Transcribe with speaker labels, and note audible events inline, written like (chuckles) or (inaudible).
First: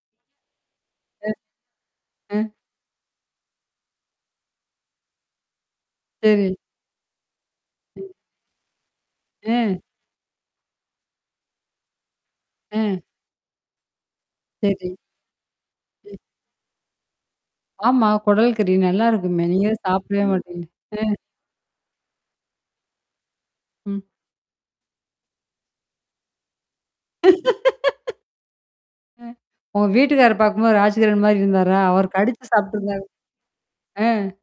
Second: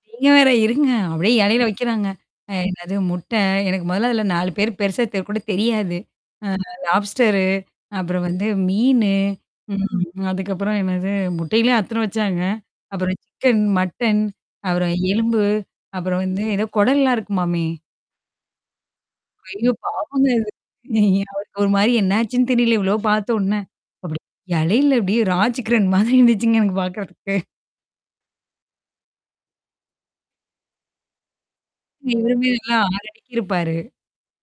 Speaker 1: நீங்க வேற இருங்க.
Speaker 2: அ,
Speaker 1: அப்படியே எலைல வைக்கிறாங்க.
Speaker 2: அ.
Speaker 1: அ என்னது? அது முட்டை எனக்கு மொதல்ல அதுல 4 பேரு பெருசா தெ கூடத் தெரியாது. அ
Speaker 2: சரி.
Speaker 1: அந்த லாப்ஸ்டரு
Speaker 2: சரி,
Speaker 1: அப்புறம் வந்து மீனு.
Speaker 2: ஆ!
Speaker 1: ம்! அதுக்கப்புறம் என்னாது? முட்டைல அத்தன வச்சாங்க.
Speaker 2: ஆ,
Speaker 1: அப்புறம் சிக்கன், மட்டன், அப்புறம்
Speaker 2: சரி.
Speaker 1: எலும்பு
Speaker 2: சரி,
Speaker 1: அப்புறம் வந்து என்னா? குடல்லாம் இருக்குமாமே!
Speaker 2: ஆமா குடல் கறி. நல்லா இருக்குமே! நீங்க
Speaker 1: ஐயோ
Speaker 2: தான் சாப்பிடவே
Speaker 1: பாவங்க இது.
Speaker 2: மாட்டேங்க. ம்.
Speaker 1: (chuckles) அவருக்கு ஒரு மாரி என்னாச்சுன்னு தெரியல! இவ்ளோ பாத்தவோன்னே.
Speaker 2: ம்.
Speaker 1: அப்படி எலையில அப்டியே ராஜ்கிரண் மாதிரி இருந்துச்சுங்க எனக்குப் பாக்குறதுக்கு.
Speaker 2: (laughs) அ ஒங்க வீட்டுக்காரர பாக்கும்போது, ராஜ்கிரன் மாதிரி இருந்தாரா? அவர்
Speaker 1: நீங்க
Speaker 2: கடிச்சு
Speaker 1: விரும்பிவீங்களா?
Speaker 2: சாப்பிட்டுருந்தார்
Speaker 1: அரக்கிருப்பாரு.
Speaker 2: ஆ.